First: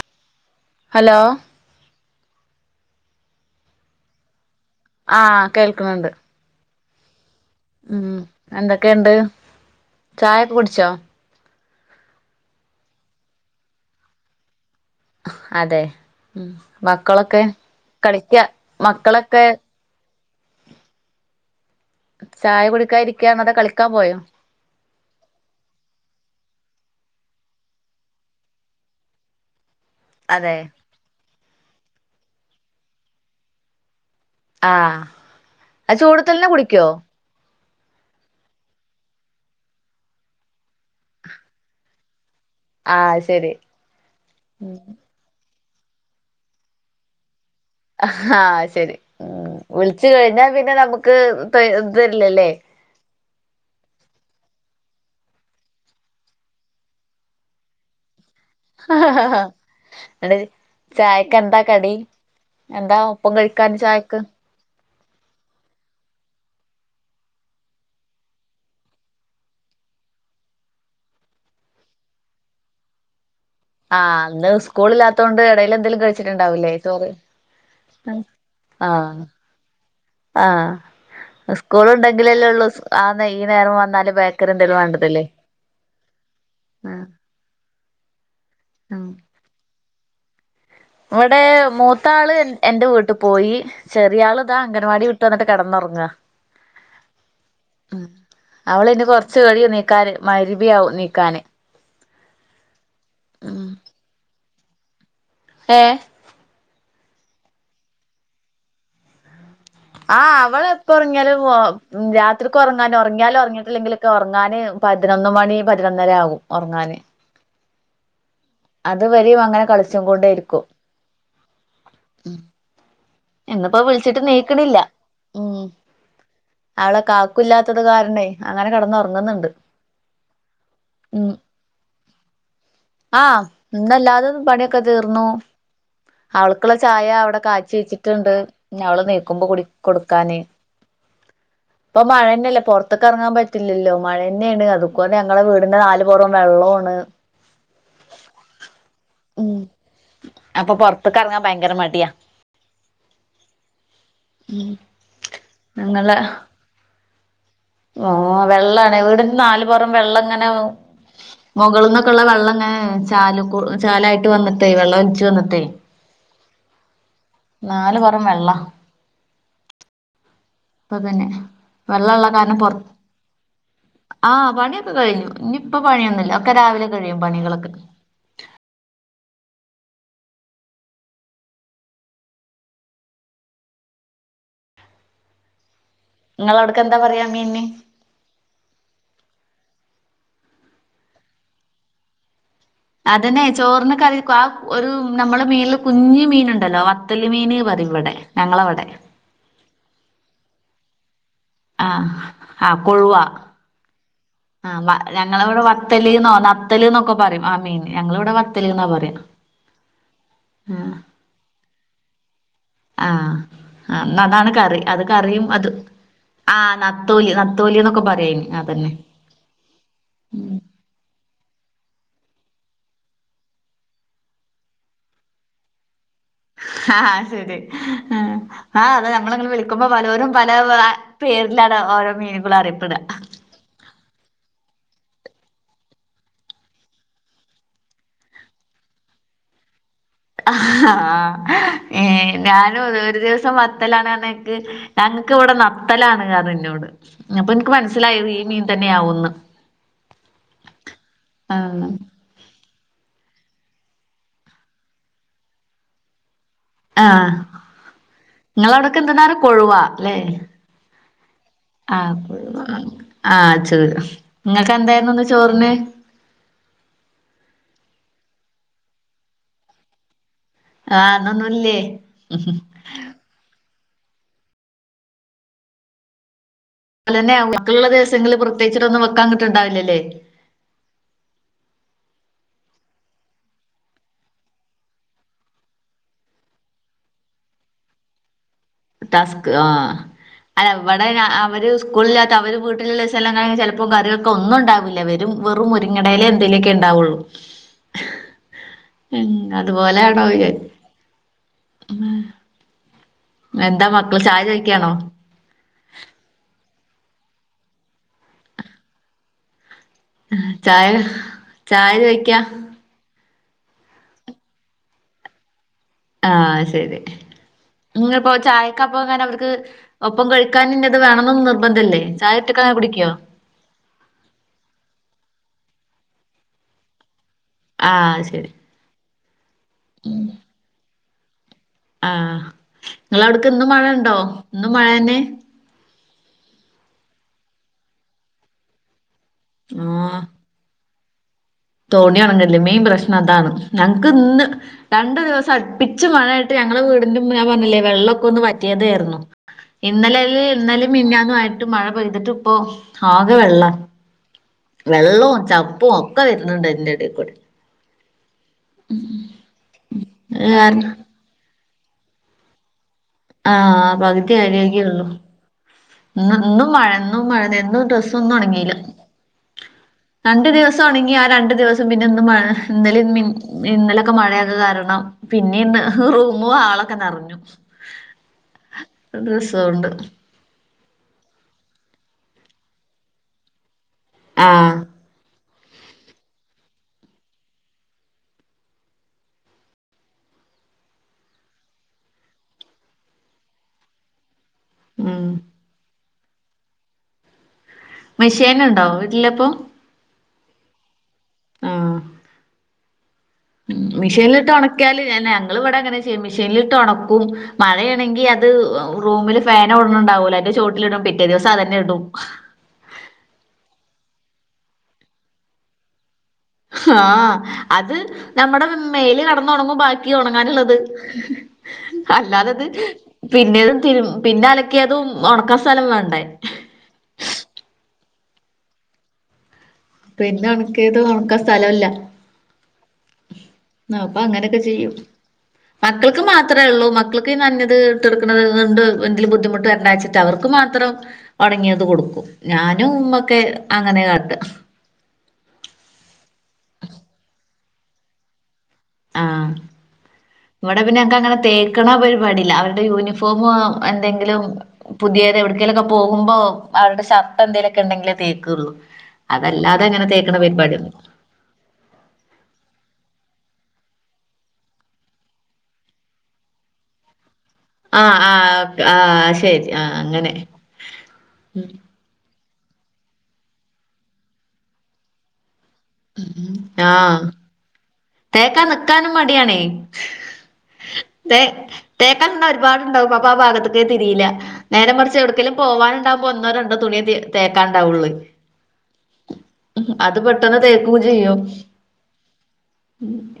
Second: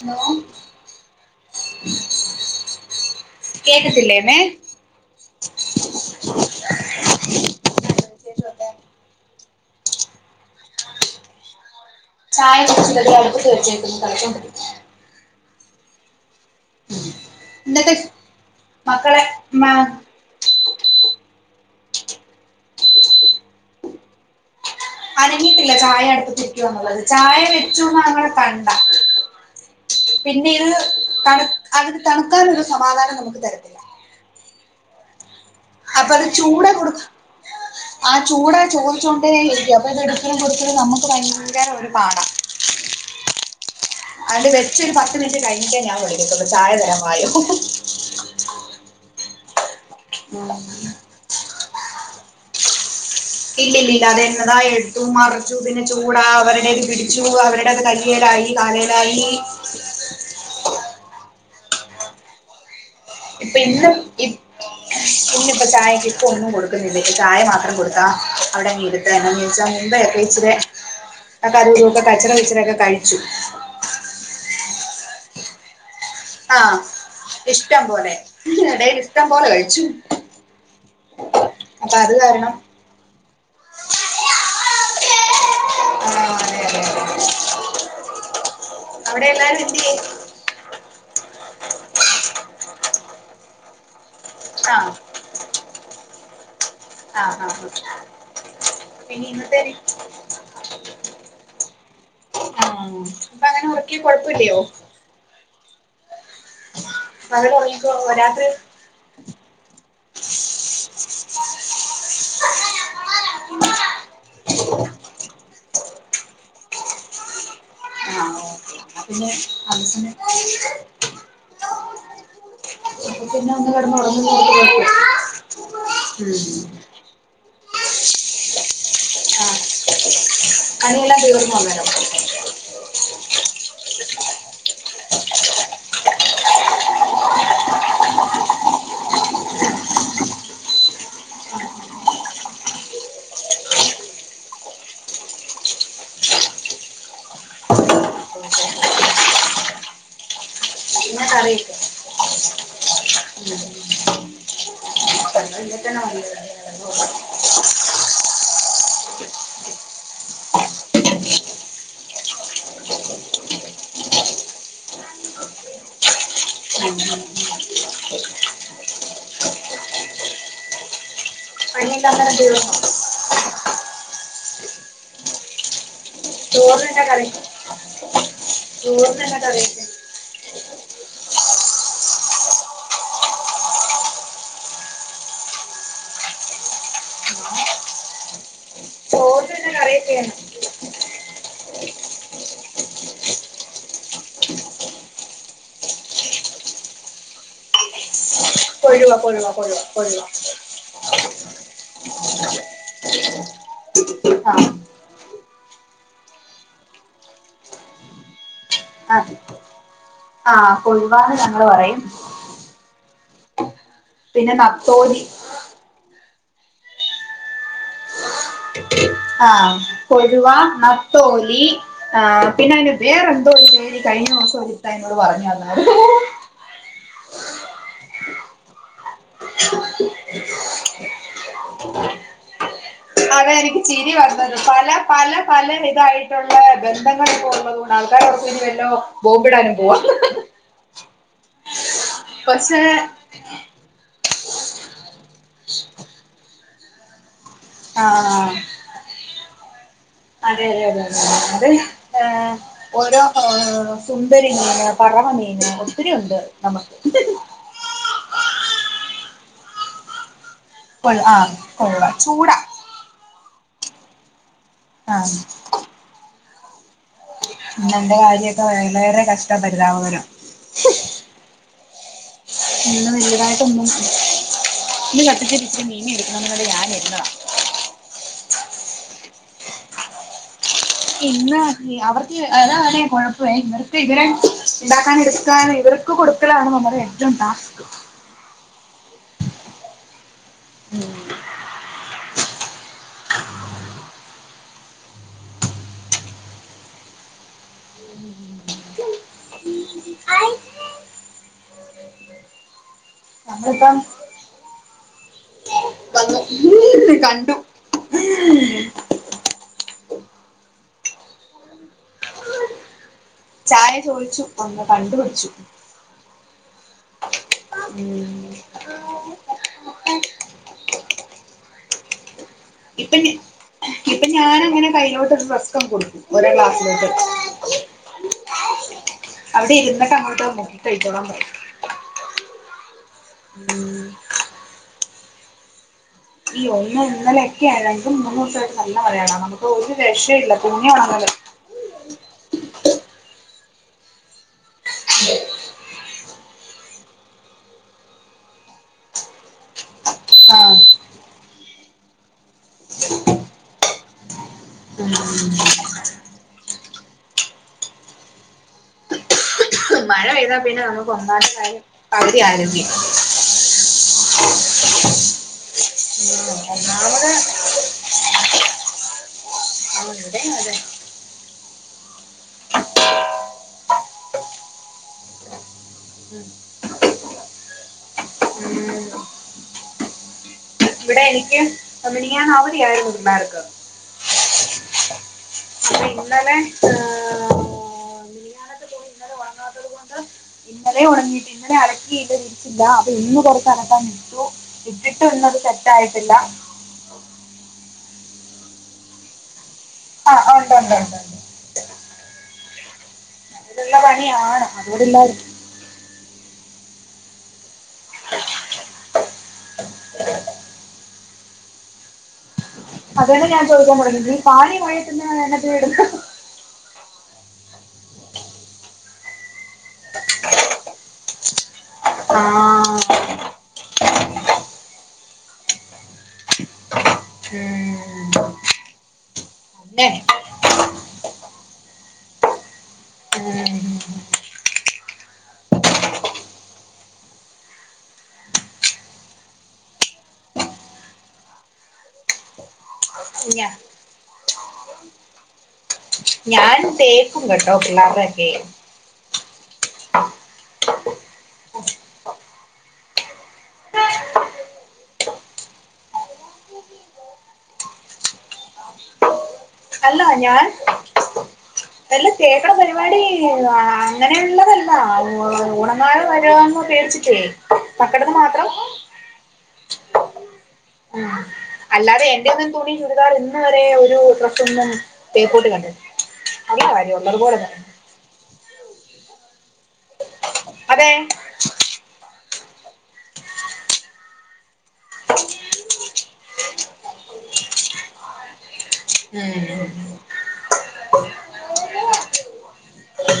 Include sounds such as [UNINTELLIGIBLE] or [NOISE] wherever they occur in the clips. Hello hello കേക്കത്തില്ലേന്നേ ആഹ് കേൾക്ക്ന്ന്ണ്ട് ഉം എന്തൊക്കെയിണ്ട് ചായൊക്കെ കുടിച്ചോ ചായ കുടിച്ചില്ലടീ അടുപ്പത്ത് വെച്ചേക്ക്ന്ന് തളച്ചോണ്ട് അതെ ഉം മക്കളൊക്കെ എന്നിട്ട് കളിക്കാ മക്കളെ മക്കളൊക്കെ മ ചായ കുടിക്കാതിരിക്കാ ന്നതെ കളിക്കാൻ പോയോ അനങ്ങീട്ടില്ല ചായ അടുപ്പത്തിരിക്കുവാന്നൊള്ളത് ചായ വെച്ചൂന്ന് [UNINTELLIGIBLE] കണ്ട പിന്നെ അതെ ഇത് തണ് അത് തണുക്കാനൊരു സമാധാനം നമുക്ക് തരത്തില്ല ആഹ് ആ ചൂട് തന്നെ കുടിക്കോ ആഹ് ചൂടെ ചോദിച്ചോണ്ടേരിക്കും അപ്പൊ ഇത് ഇട്ക്കലും പിടിക്കലും നമുക്ക് ഭയങ്കര ഒരു പാടാ ആഹ് അത് ശരി അതൊണ്ട് വെച്ചൊര് പത്ത് മിനിറ്റ് കഴിഞ്ഞിട്ടേ ഞാൻ വിളിക്കത്തോളു ചായ തരാം വായോ ഹ്ഹ് ആഹ് ശെരി മ്മ് വിളിച്ച് കഴിഞ്ഞാ ഉം പിന്നെ നമുക്ക് ത ഇതരില്ലല്ലേ ഇല്ലല്ല ഇല്ലാ അത് എന്നതാ എട്ത്തു മറ്ച്ചു പിന്നെ ചൂടാ അവര്ടേത് പിടിച്ചു അവര്ടേത് ക കൈയ്യേലായി കാലേലായീ ചായക്കെന്താ കടി എന്താ ഒപ്പം ഇപ്പൊ കഴിക്കാൻ ചായക്ക് ഇന്ന് ഇപ്പൊ ചായക്ക് ഇപ്പൊന്നും കൊട്ക്കുന്നില്ല ഇപ്പ ചായ മാത്രം കൊട്ത്താ അവിടെങ്ങ് ഇര്ത്താ എന്തന്ന് വെച്ചാ മുമ്പേ [UNINTELLIGIBLE] ഒക്ക അതുതൊക്കെ കച്ചറവിച്ചറോക്കെ കഴിച്ചു ആഹ് ഇന്ന് സ്കൂള് ഇല്ലാത്തൊണ്ട് എടേലേന്തെലും കഴി ആഹ് ഇഷ്ട്ടം പോലെ എടേല് ആഹ് ഇഷ്ട്ടം പോലെ കഴിച്ചു ആഹ് സ്കൂള് അപ്പൊ അത് ഉണ്ടെങ്കിലല്ലേ കാരണം ഉള്ളൂ സ് ആന്നെ ഈ നേരം വന്നാല് ബേക്കറിന്തേലും വാണ്ടതുള്ളു ആഹ് [UNINTELLIGIBLE] വ്ടെ ഇവടെ മൂത്താള് എ എന്റെ വീട്ട് പോയി ചെറിയാള് ഇതാ ആ അംഗൻവാടി വി ട്ട് വന്ന്ട്ട് കെടന്നൊറങ്ങുവ ആ ആ ആ. അവള്നി പിന്നെ കൊറച്ച് ഇന്നത്തെ കഴിയും നീക്കാന് [UNINTELLIGIBLE] നീക്കാന് ആഹ് കൊഴപ്പല്ല്യോ ഏഹ് കെടന്നൊറങ്ങിക്കോളുവൊ രാത്രി ആഹ് അവള് എപ്പോ ഒറങ്ങിയാലും വോ രാ എത്രയ്ക്ക് ഒറങ്ങാനും ഒറങ്ങിയാലും ഉറങ്ങീട്ടില്ലേങ്കിലൊക്കെ ഒറങ്ങാന് പതിനൊന്ന് മണി പതിനൊന്നരാകും ഒറങ്ങാന് ആഹ് അത് ഓക്കെ എന്നാ പിന്നെ വരെയും അങ്ങനെ അതേ കളിച്ചു സമയം കൊണ്ടേയിരിക്കും അപ്പൊ പിന്നെ ഒന്ന് കിടന്ന് ഇന്നിപ്പോ വിളിച്ചിട്ട് ഉറങ്ങുന്നോർത്ത് കുഴപ്പമില്ല നീക്കണില്ല ഉ ഉം അവളെ കാ കൂളില്ലാത്തതു കാരണേ അങ്ങനെ കെടന്നൊർ പൊങ്ങ്ന്ന്ണ്ട് ആഹ് പണിയെല്ലാം ഉം തീർന്നോ അന്നേരം ആ ഇന്നല്ലാതെതും പണിയൊക്കെ തീർന്നു അവൾക്ക്ള്ള ചായ അവ്ടെ കാച്ചി വെച്ചി ണ്ട് അവള് നീക്കുമ്പോ കൊടുക്കാൻ [UNINTELLIGIBLE] ഇപ്പൊ മഴെന്നെയല്ലേ പുറത്ത്ക്ക് എർങ്ങാൻ പറ്റില്ലല്ലോ മഴെന്നേണ് അതുപോലെ ഞങ്ങളെ വീടിന്റെ നാല് പ്പുറം വെള്ളോണ് ഉം അപ്പൊ പൊർ എന്നാ പ്പംകറാങ്ങാ ഭയങ്കര കറിയൊക്കെ മടിയാ മ് ഞങ്ങൾ ഇന്നലെ തന്നെ ഞങ്ങളെ വന്നതാ ഓ വെള്ളാണ് വീട്ന്റെനാലു പൊറം വെള്ളം ഇങ്ങനെ മൊകൾന്നൊെക്കെ ഉള്ള വെള്ളങ്ങനെ ചാല്കൂ ചാലായിട്ട് വന്നിട്ടേ വെള്ളം ഒല്ച്ച് വന്നിട്ടേ [UNINTELLIGIBLE] നാല് പൊറം വെള്ള അപ്പൊതന്നെ പണിയെല്ലാം വെള്ളള്ള അന്നേരം കാലം തീർന്നോ പൊർ ആഹ പണിയൊക്കെ കഴിഞ്ഞു ഇന്നിപ്പോ പണിയൊന്നുല്ല ഒക്കെ രാവിലെ കഴിയും പണികളൊക്കെ ചോറ്നന്താ കറി നിങ്ങളവിടക്കെന്താ പറയാ മീന് ചോറിന് പിന്നെ അറിയൊക്കെയാണ് അതന്നെ ചോറിന് കറിവെക്കും, ആ ഒരു നമ്മൾ മീനില് കുഞ്ഞ്മീൻ ഇണ്ടല്ലോ വത്തല്മീന് പറയും ഇവടെ ഞങ്ങളാവ്ടെ കൊഴുവാ കൊഴുവ കൊഴുവ കൊഴുവ ആ ഹ് ആഹ് കൊഴുവാ ആഹ് ആ ഞങ്ങളവ്ടെ വത്തല്ന്നോ നത്തലിന്നൊക്കെ പറയും ആ മീൻ ഞങ്ങളിവിടെ വത്തല്ന്നാ പറയാ [INAUDIBLE] ആഹ് ആഹ് കൊഴുവാന്ന് ഞങ്ങള് പറയും ആ ഇന്നതാണ് പിന്നെ കറി, അത് നത്തോലി കറിയും അത് ആഹ് നത്തോലി നത്തോലിന്നൊക്കെ പറയു അയ്ന് ആ കൊഴുവ, നത്തോലി ആഹ് പിന്നെ അതിന് വേറെന്തോ ഒരു പേര് കഴിഞ്ഞ ദിവസം ഒര് ഇത്ത അതിനോട് പറഞ്ഞു തന്നാത് ആഹ് ശെരി ആ ആഹ അതെ നമ്മളഞമ്മള് ഇങ്ങനെ വിളിക്കുമ്പോ പലരും പല പേരിലാണ് ഓരോ മീനുകളും അറിയിപ്പടുക അതെ എനിക്ക് ചിരി വന്നത് പല പല പല ഇതായിട്ടുള്ള ബന്ധങ്ങൾ ഇപ്പോ ഉള്ളത കൊൺ ആൾക്കാരോർക്കും വല്ലോ ബോംബിടാനും പോവാന്ന് അഹ്ആ പക്ഷേ ഞാനും ഒരു ദിവസം വ വത്തെലാണ് [UNINTELLIGIBLE] ഞങ്ങൾക്ക് ഇവിടെ നത്തലാണ് പർഞ്ഞിന്നോട് അപ്പൊ ഇൻക്ക് മനസ്സിലായത് ഈ ആഹ് മീൻ തന്നെയ്‌ ആവൂന്ന് അതെതെ അതെ അതെ ആഹ് ഏ ഓരോ സുന്ദരിമീന്, പറവമീൻ ഒത്തിരി ഉണ്ട് ആ നമുക്ക് നിങ്ങളവിടക്ക എന്താണ് കൊഴവാ ലേ? കൊഴു ആ ആ [UNINTELLIGIBLE] ആ നിങ്ങക്ക് എന്തായിരുന്നുന്ന് ആഹ് ചോറിന് ഇന്നെന്റെ കാര്യഒക്കെ വളരെ കഷ്ട പരിതാപകരം ആ ഇന്നൊന്നുല്ല്യേ ഇന്ന് വല്ല്യതായിട്ടൊന്നും [UNINTELLIGIBLE] അലെന്നെ മക്കൾള്ള ദിവസങ്ങളിൽ പ്രത്യേകിട്ടൊന്നും വെക്കാ കിട്ടണ്ടാവില്ലല്ലേ ഇന്ന് അവർക്ക് അതാണേ കൊഴപേ ഇവർക്ക് ഇവരെ ഇണ്ടാക്കാൻ എടുക്കൻ ഇവർ ക്ക് കൊടുക്കലാണ് നമ്മുടെ ഏറ്റവും ടാസ്ക് ടസ്ക് ആ അല്ലവിടെ അവര് സ്കൂളില്ലാത്ത അവർ വീട്ടിലുള്ളസങ്ങളിൽ ചെലപ്പോൾ കറികൾക്കെ ഒന്നും ഉണ്ടാവില്ല വെറും മുരിങ്ങടയില തിലക്കെണ്ടാവൊള്ളൂ. [INAUDIBLE] ആ അതുപോലൊന്ന് വിചാരിച്ചു എന്താ നമ്മളിപ്പം മക്കള് ചായ ചോയ്ക്കാണോ? വന്ന് കണ്ടു ഹ് ചായ, ഹ് ചായ ചോയിക്കാ. ചായ ചോയിച്ചു ഒന്ന് കണ്ടുപച്ചു. ആ ശരി ങ്ങപ്പോ ചായക്ക പോകാനവർക്ക് ഉം ഒപ്പം കഴിക്കാനിന്നത് വേണനൊന്നും നിർബന്ധല്ലേ. [UNINTELLIGIBLE] ഇപ്പഞ ഇപ്പൊ ഞാനങ്ങനെ കയ്യിലോട്ട് റസ്ക്കങ്ങ് കൊടുത്തു ഒരോ ഗ്ലാസ്സിലോട്ട്. ആ ശരി. അവിടെ ഇരിന്നിട്ട് അങ്ങോട്ടോ മുക്കി കഴിച്ചോളാപറയും. ആ ങ്ങളെ അവ്ട്ക്ക് ഇന്നും ഉം മഴണ്ടോ ഇന്നും മഴന്നെ. യ്യോ ഇന്ന് ഇന്നലെ ഒക്കെയായി മൂന്നൂസായിട്ട് നല്ല മഴയാടാ നമുക്ക് ഒരു ആഹ് രഷയില്ല തുണി ഓണങ്ങൂല്ലാ. തോണി ഒണങ്ങ്ണില്ല മെയിൻ പ്രശ്നം അതാണ് ഞങ്ങക്ക് ന്ന്. രണ്ടു ദിവസം അടുപ്പിച്ച് മഴയായിട്ട് ഞങ്ങള വീടിന്റെ മ്പില് ഞാൻ പറഞ്ഞില്ലേ വെള്ളൊക്കെ ഒന്ന് വറ്റിയദേർന്നു. ഇന്നലെല് ആഹ് ഇന്നലിം മിഞ്ഞാന്നും ആയിട്ട് മഴ പെയ്തിട്ട് പ്പൊ ആകെ വെള്ളാ. വെള്ളോം ഉം ചപ്പും ഒക്കെ വരുന്നുണ്ട് തിന്റെടെ കൂടെ. മഴ അത് പെയ്താ പിന്നെ കാരണം നമുക്ക് ഒമ്പാമത്തെ കാര്യം പകുതി ആരോഗ്യം. ആ പകുതി ആരോഗ്യെള്ളു. ഇന്നും ഉം ഇന്നും മഴ ഒന്നാമത് മഴന്നും ഡ്രെസ്സൊന്നും ഒണങ്ങീലാ. ആഹ് രണ്ട് ഇവിടെയും അതെ ദിവസം ഓണങ്ങി ആ രണ്ടു ദിവസം പിന്നെ ഇന്ന് മഴ ഹ് ഇന്നലിം ഇന്നലെക്കെ മഴയായത് കാരണം. പിന്നെന്ന് ഹ് ഉം റൂമും ഹാളൊക്കെ നെറഞ്ഞു ഡ്രെസ്സൊണ്ട്. ഇവിടെ എനിക്ക് മിനിയാന്ന് അവധിയായിരുന്നു പിള്ളാർക്ക്. ആ. ഇന്നലെ ണ്ട് ഇന്നലേം ഒണങ്ങീട്ട് ഇന്നലെ അലക്കി വിരിച്ചില്ല അപ്പൊ ഇന്ന് കൊറച്ച് അലക്കാനിട്ടു. ഉം ഇട്ടിട്ടന്നത് സെറ്റായിട്ടില്ലാ. മെഷേന്ണ്ടോ വീട്ടിലപ്പോ. ആ ആ ഉണ്ടുണ്ട്ണ്ടുണ്ട്. ആ മ് അതിലുള്ള മിഷേനിലിട്ട് പണിയാണ് ഉണക്കിയാല് ഞന് അതോടില്ലായിരുന്നു ഞങ്ങള് വിടെ അങ്ങനെ ചെയ്യാ മിഷേനിലിട്ട് ഒണക്കും മഴെണെങ്കിഅത് റൂമില്. ഫേനോട്ണണ്ടാവോലോ അയിന്റെ ചോട്ടിലിടും പിറ്റേ ദിവസം അതെന്നെ ഇടും. അതന്നെ ഞാൻ ചോദിക്കാൻ കൊടന്നത് ഈ ഫാനി മഴയത്തിടുന്നെ. ആ അത്. നമ്മടെ മേൽ കടന്ന് ഒണങ്ങും ബാക്കി ഒണങ്ങാനുള്ളത് ഹ് ഹ്. ആ അല്ലാതെത് ഹ് പിന്നെതു തിരു പിന്നെ അലക്കിയതും ഒണക്കാ സ്ഥലം വേണ്ടേ. മ് മ് [UNINTELLIGIBLE] പിന്നെ ഒണക്കിയത് ഒണക്കാ സ്ഥലവില്ലാ. ഉം. ഹ് ആ അപ്പൊ അങ്ങനൊക്കെ ചെയ്യും. മക്കൾക്ക് മാത്രേള്ളൂ മക്കൾക്ക് ഈ നനഞ്ഞത് ഇട്ടെടുക്കുന്നതണ്ട് എന്തെലും ബുദ്ധിമുട്ട് വരണ്ടാച്ച്ട്ട്. റ്റവർക്ക് മാത്രം ഒണങ്ങിയത് കൊടുക്കും ഞാനും ഉമ്മൊക്കെ ഞാ- അങ്ങനെ കാട്ടാ. ഞാനും തേക്കും കട്ടോ പിള്ളാരതൊക്കെ. ആ ഇവിടെ പിന്നെ ഞങ്ങക്ക് അങ്ങനെ തേക്ണ പരിപാടില്ല അവരുടെ യൂണിഫോം എന്തെങ്കിലും. പുതിയത് എവിടക്കേലൊക്കെ പോകുമ്പോ അവരുടെ ശർട്ട് എന്തേലൊക്കെ ഉണ്ടെങ്കിലേ തേക്കുള്ളൂ. അതല്ലാതെ ഇങ്ങനെ അല്ല തേക്ക്ണ ഞാൻ പരിപാട്യന്നുല്ല. അല്ല തേക്ക്ണ പരിപാടി അ അങ്ങനെള്ളതല്ല ഉ ഉണങ്ങാന്ന് പീർച്ചിട്ട് ആഹ് ആ കെ ആഹ ശരി ആ അങ്ങനെ- ആഹ് അല്ലാതെ എന്റെ ഒന്നും തുണി ചുരിദാർ ഇന്ന് വരെ ഒരു ഡ്രസ്സ ഒന്നും തേപ്പോട്ടി കണ്ടില്ല. അത കാര്യം ആഹ് ഒള്ളത് പോലെന്നെ. തേക്കാൻ നിക്കാനും മടിയാണേ. അതെ തേ തേക്കൻ നിന്ന ഒരുപാടുണ്ടാവും അപ്പൊ ആ ഭാഗത്തൊക്ക തിരിയില്ല. നേരെ മറിച്ച് എവിടക്കലും പോവാനണ്ടാവുമ്പോ ഒന്നോരണ്ടോ തുണിയ തേക്കാൻണ്ടാവുള്ളു അത് ഉം പെട്ടെന്ന് തേകൊക്കെ ചെയ്യും.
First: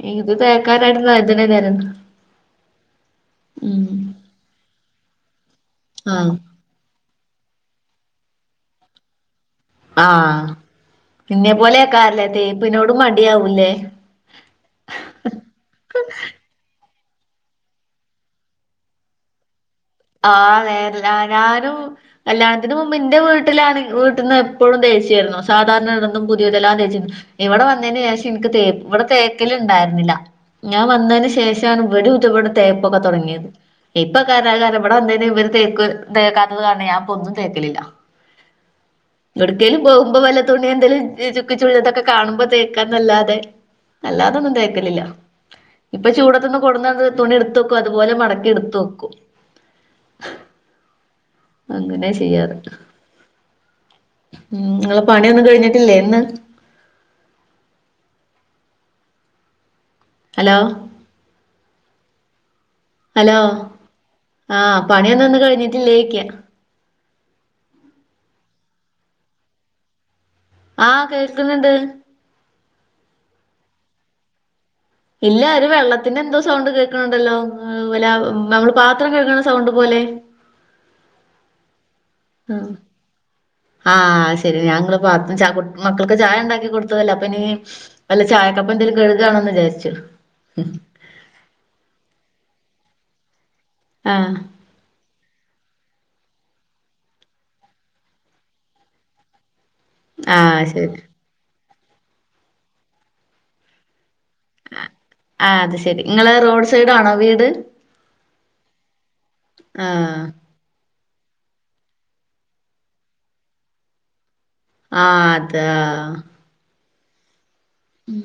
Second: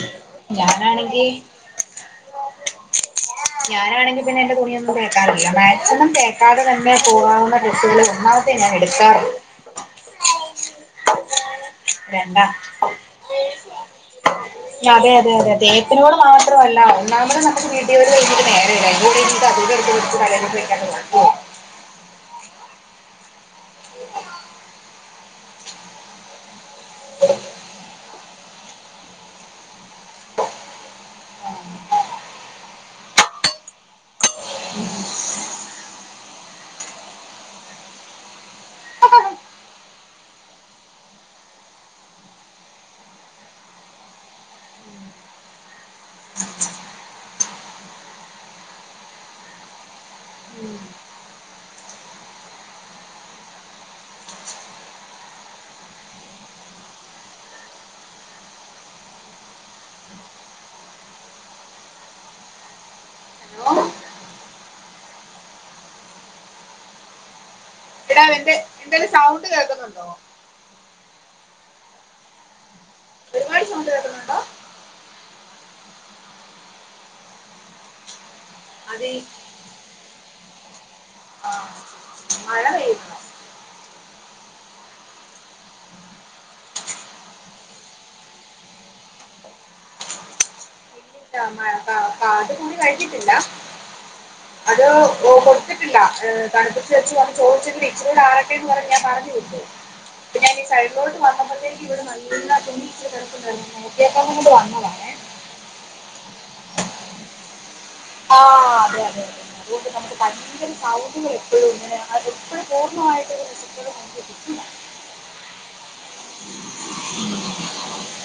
ഉ ഇത് ഞാനാണെങ്കി തേക്കാനായിട്ട്അതിന് നേരം. ഉം ഞാനാണെങ്കി പിന്നെ എന്റെ തുണിയൊന്നും തേക്കാറില്ല മാക്സിമം ആഹ് തേക്കാതെ തന്നെ ങ്ങെ പോകാവുന്ന ഡ്രസ്സുകൾ ഒന്നാമത്തെ ഞാൻ എടുക്കാറുള്ള. ആഹ് എന്നെ രണ്ടാ പോലെയക്കാല്ലത്തേപ്പന്നോട മടിയാവൂല്ലേ? അതെ അതെ അതെ തേപ്പിനോട് മാത്രമല്ല ഒന്നാമ്മത് നമക്ക് വീട്ട് ജോലി കഴിഞ്ഞിട്ട് നേരല്യ അയ്ന്റെ കൂടെ [UNINTELLIGIBLE] ആഹ് വെക്കാണ്ട് നേര് ന കുഴപ്പമില്ല ഞാനും അല്ല ഇതിന് മുബ് ഇന്റെ വീട്ട്ലാണെ വീട്ട്ന്ന് എപ്പോഴും ദേശ്യാര്ന്നു സാധാരണ ഇതൊന്നും പുതിയതല്ല എല്ലാം തേച്ച് ഇവടെ വന്നേന് ശേഷം ഇൻക്ക് തേക്ക് ഇവിടെ തേക്കല് ണ്ടായിര്ന്നില്ല. ഞാൻ വന്നതിന് ശേഷാണ് ഇവിരും ഇവിടെ തേപ്പൊക്കെ തുടങ്ങിയത് ഇപ്പൊ കരകാര ഇവിടെ വന്നേന് ഇവര് തേക്ക് തേക്കാത്തത് കാരണം ഞാനിപ്പൊന്നും തേക്കലില്ല. എടുക്കലും പോകുമ്പോ വല്ല തുണി എന്തേലും ചുക്കി ചുളിഞ്ഞതൊക്കെ കാണുമ്പോ തേക്കാന്നല്ലാതെ അല്ലാതൊന്നും തേക്കലില്ല. ഇപ്പം ചൂടത്ത്ന്ന് കൊട്ന്നന്നെ തുണി എട്ത്തെക്കും അതുപോലെ മടക്കി എട്ത്ത് വെക്കും. മ് അങ്ങനെ ചെയ്യാറ് ഉം നിങ്ങളെ പണിയൊന്നും കഴിഞ്ഞിട്ടില്ലേ ഇന്ന്? ഹലോ ഹലോ ആഹ് പണിയൊന്ന ഒന്ന് കഴിഞ്ഞിട്ടില്ലേരിക്ക ഇവിടാന്റെ എന്തായിലും സൗണ്ട് കേൾക്കുന്നുണ്ടോ? ആഹ കേക്കുന്നുണ്ട്. ഒരുപാട് സൗണ്ട് കേൾക്കുന്നുണ്ടോ? ഇല്ല ഒരു വെള്ളത്തിന്റെ എന്തോ സൗണ്ട് കേൾക്കണണ്ടല്ലോ നമ്മള് അത് പാത്രം ഈ കഴുക സൗണ്ട് പോലെ? ആ മഴ പെയ്യുന്നു. ആഹ് ശരി ഞാങ്ങള് പർഞ്ഞ് ചാ മക്കൾക്ക് ചായ ഇണ്ടാക്കി കൊടുത്തതല്ലേ അപ്പൊ ഇനീ അല്ല ചായക്കപ്പ് എന്തെങ്കിലും കഴുകയാണന്ന് വിചാരിച്ചു ഇല്ലില്ല, മഴ അത് [UNINTELLIGIBLE] കൂടി കഴിച്ചി ട്ടില്ല. ആഹ്. അത് ഒ കൊടുത്തിട്ടില്ലതണുപ്പിച്ച് വച്ചു വന്ന് ചോദിച്ചങ്കിഇച്ചരആറട്ടന്ന് പറഞ്ഞ് ഞാൻ പറഞ്ഞു. ആ പിന്നെഈ ശരി സൈഡിലോട്ട് വന്നപ്പ ത്തേന് ഇവിടെ നല്ല തുണി കെടപ്പുണ്ടായിരുന്നു കേക്കാ കൊണ്ട് വന്നതാണേ. ആഹ് അത് ശരി നിങ്ങള്റോഡ് സൈഡ് ആണോ വീട്? ആഹ അതെ അതെതെ ആ അതുകൊണ്ട് നമുക്ക് ഭയങ്കര സൗണ്ട് കേക്കും. [UNINTELLIGIBLE] എപ്പോഴും പൂർണ്ണമായിട്ട ഒരു റെസിപ്പികൾ കിട്ടുല. ആഹ് അതാ ഉം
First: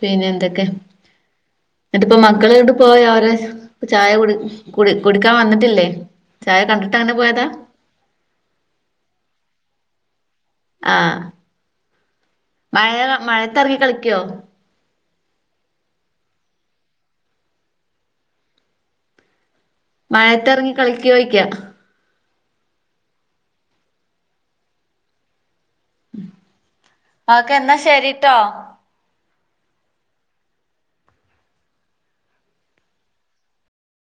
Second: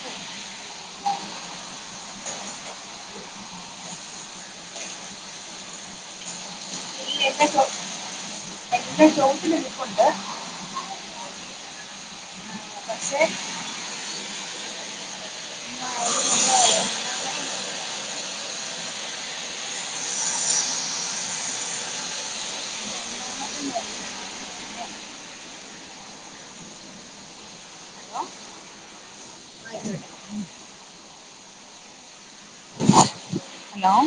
പിന്നെന്തൊക്കെ? എന്നിട്ടിപ്പ മക്കളെ ണ്ട് പോയി അവരെ ചായ കു കുടിക്കാൻ വന്നിട്ടില്ലേ? ചായ കണ്ട് എന്നിട്ട് എന്റെ ഷോപ്പിലിരിപ്പുപ്പുണ്ട്. ആ മഴ പക്ഷേ മഴേതെറങ്ങി കളിക്കോ മഴേത്തറങ്ങി കളിക്കോയ്ക്ക ഓക്കെ ന്നാ ശരിട്ടോ ഹലോ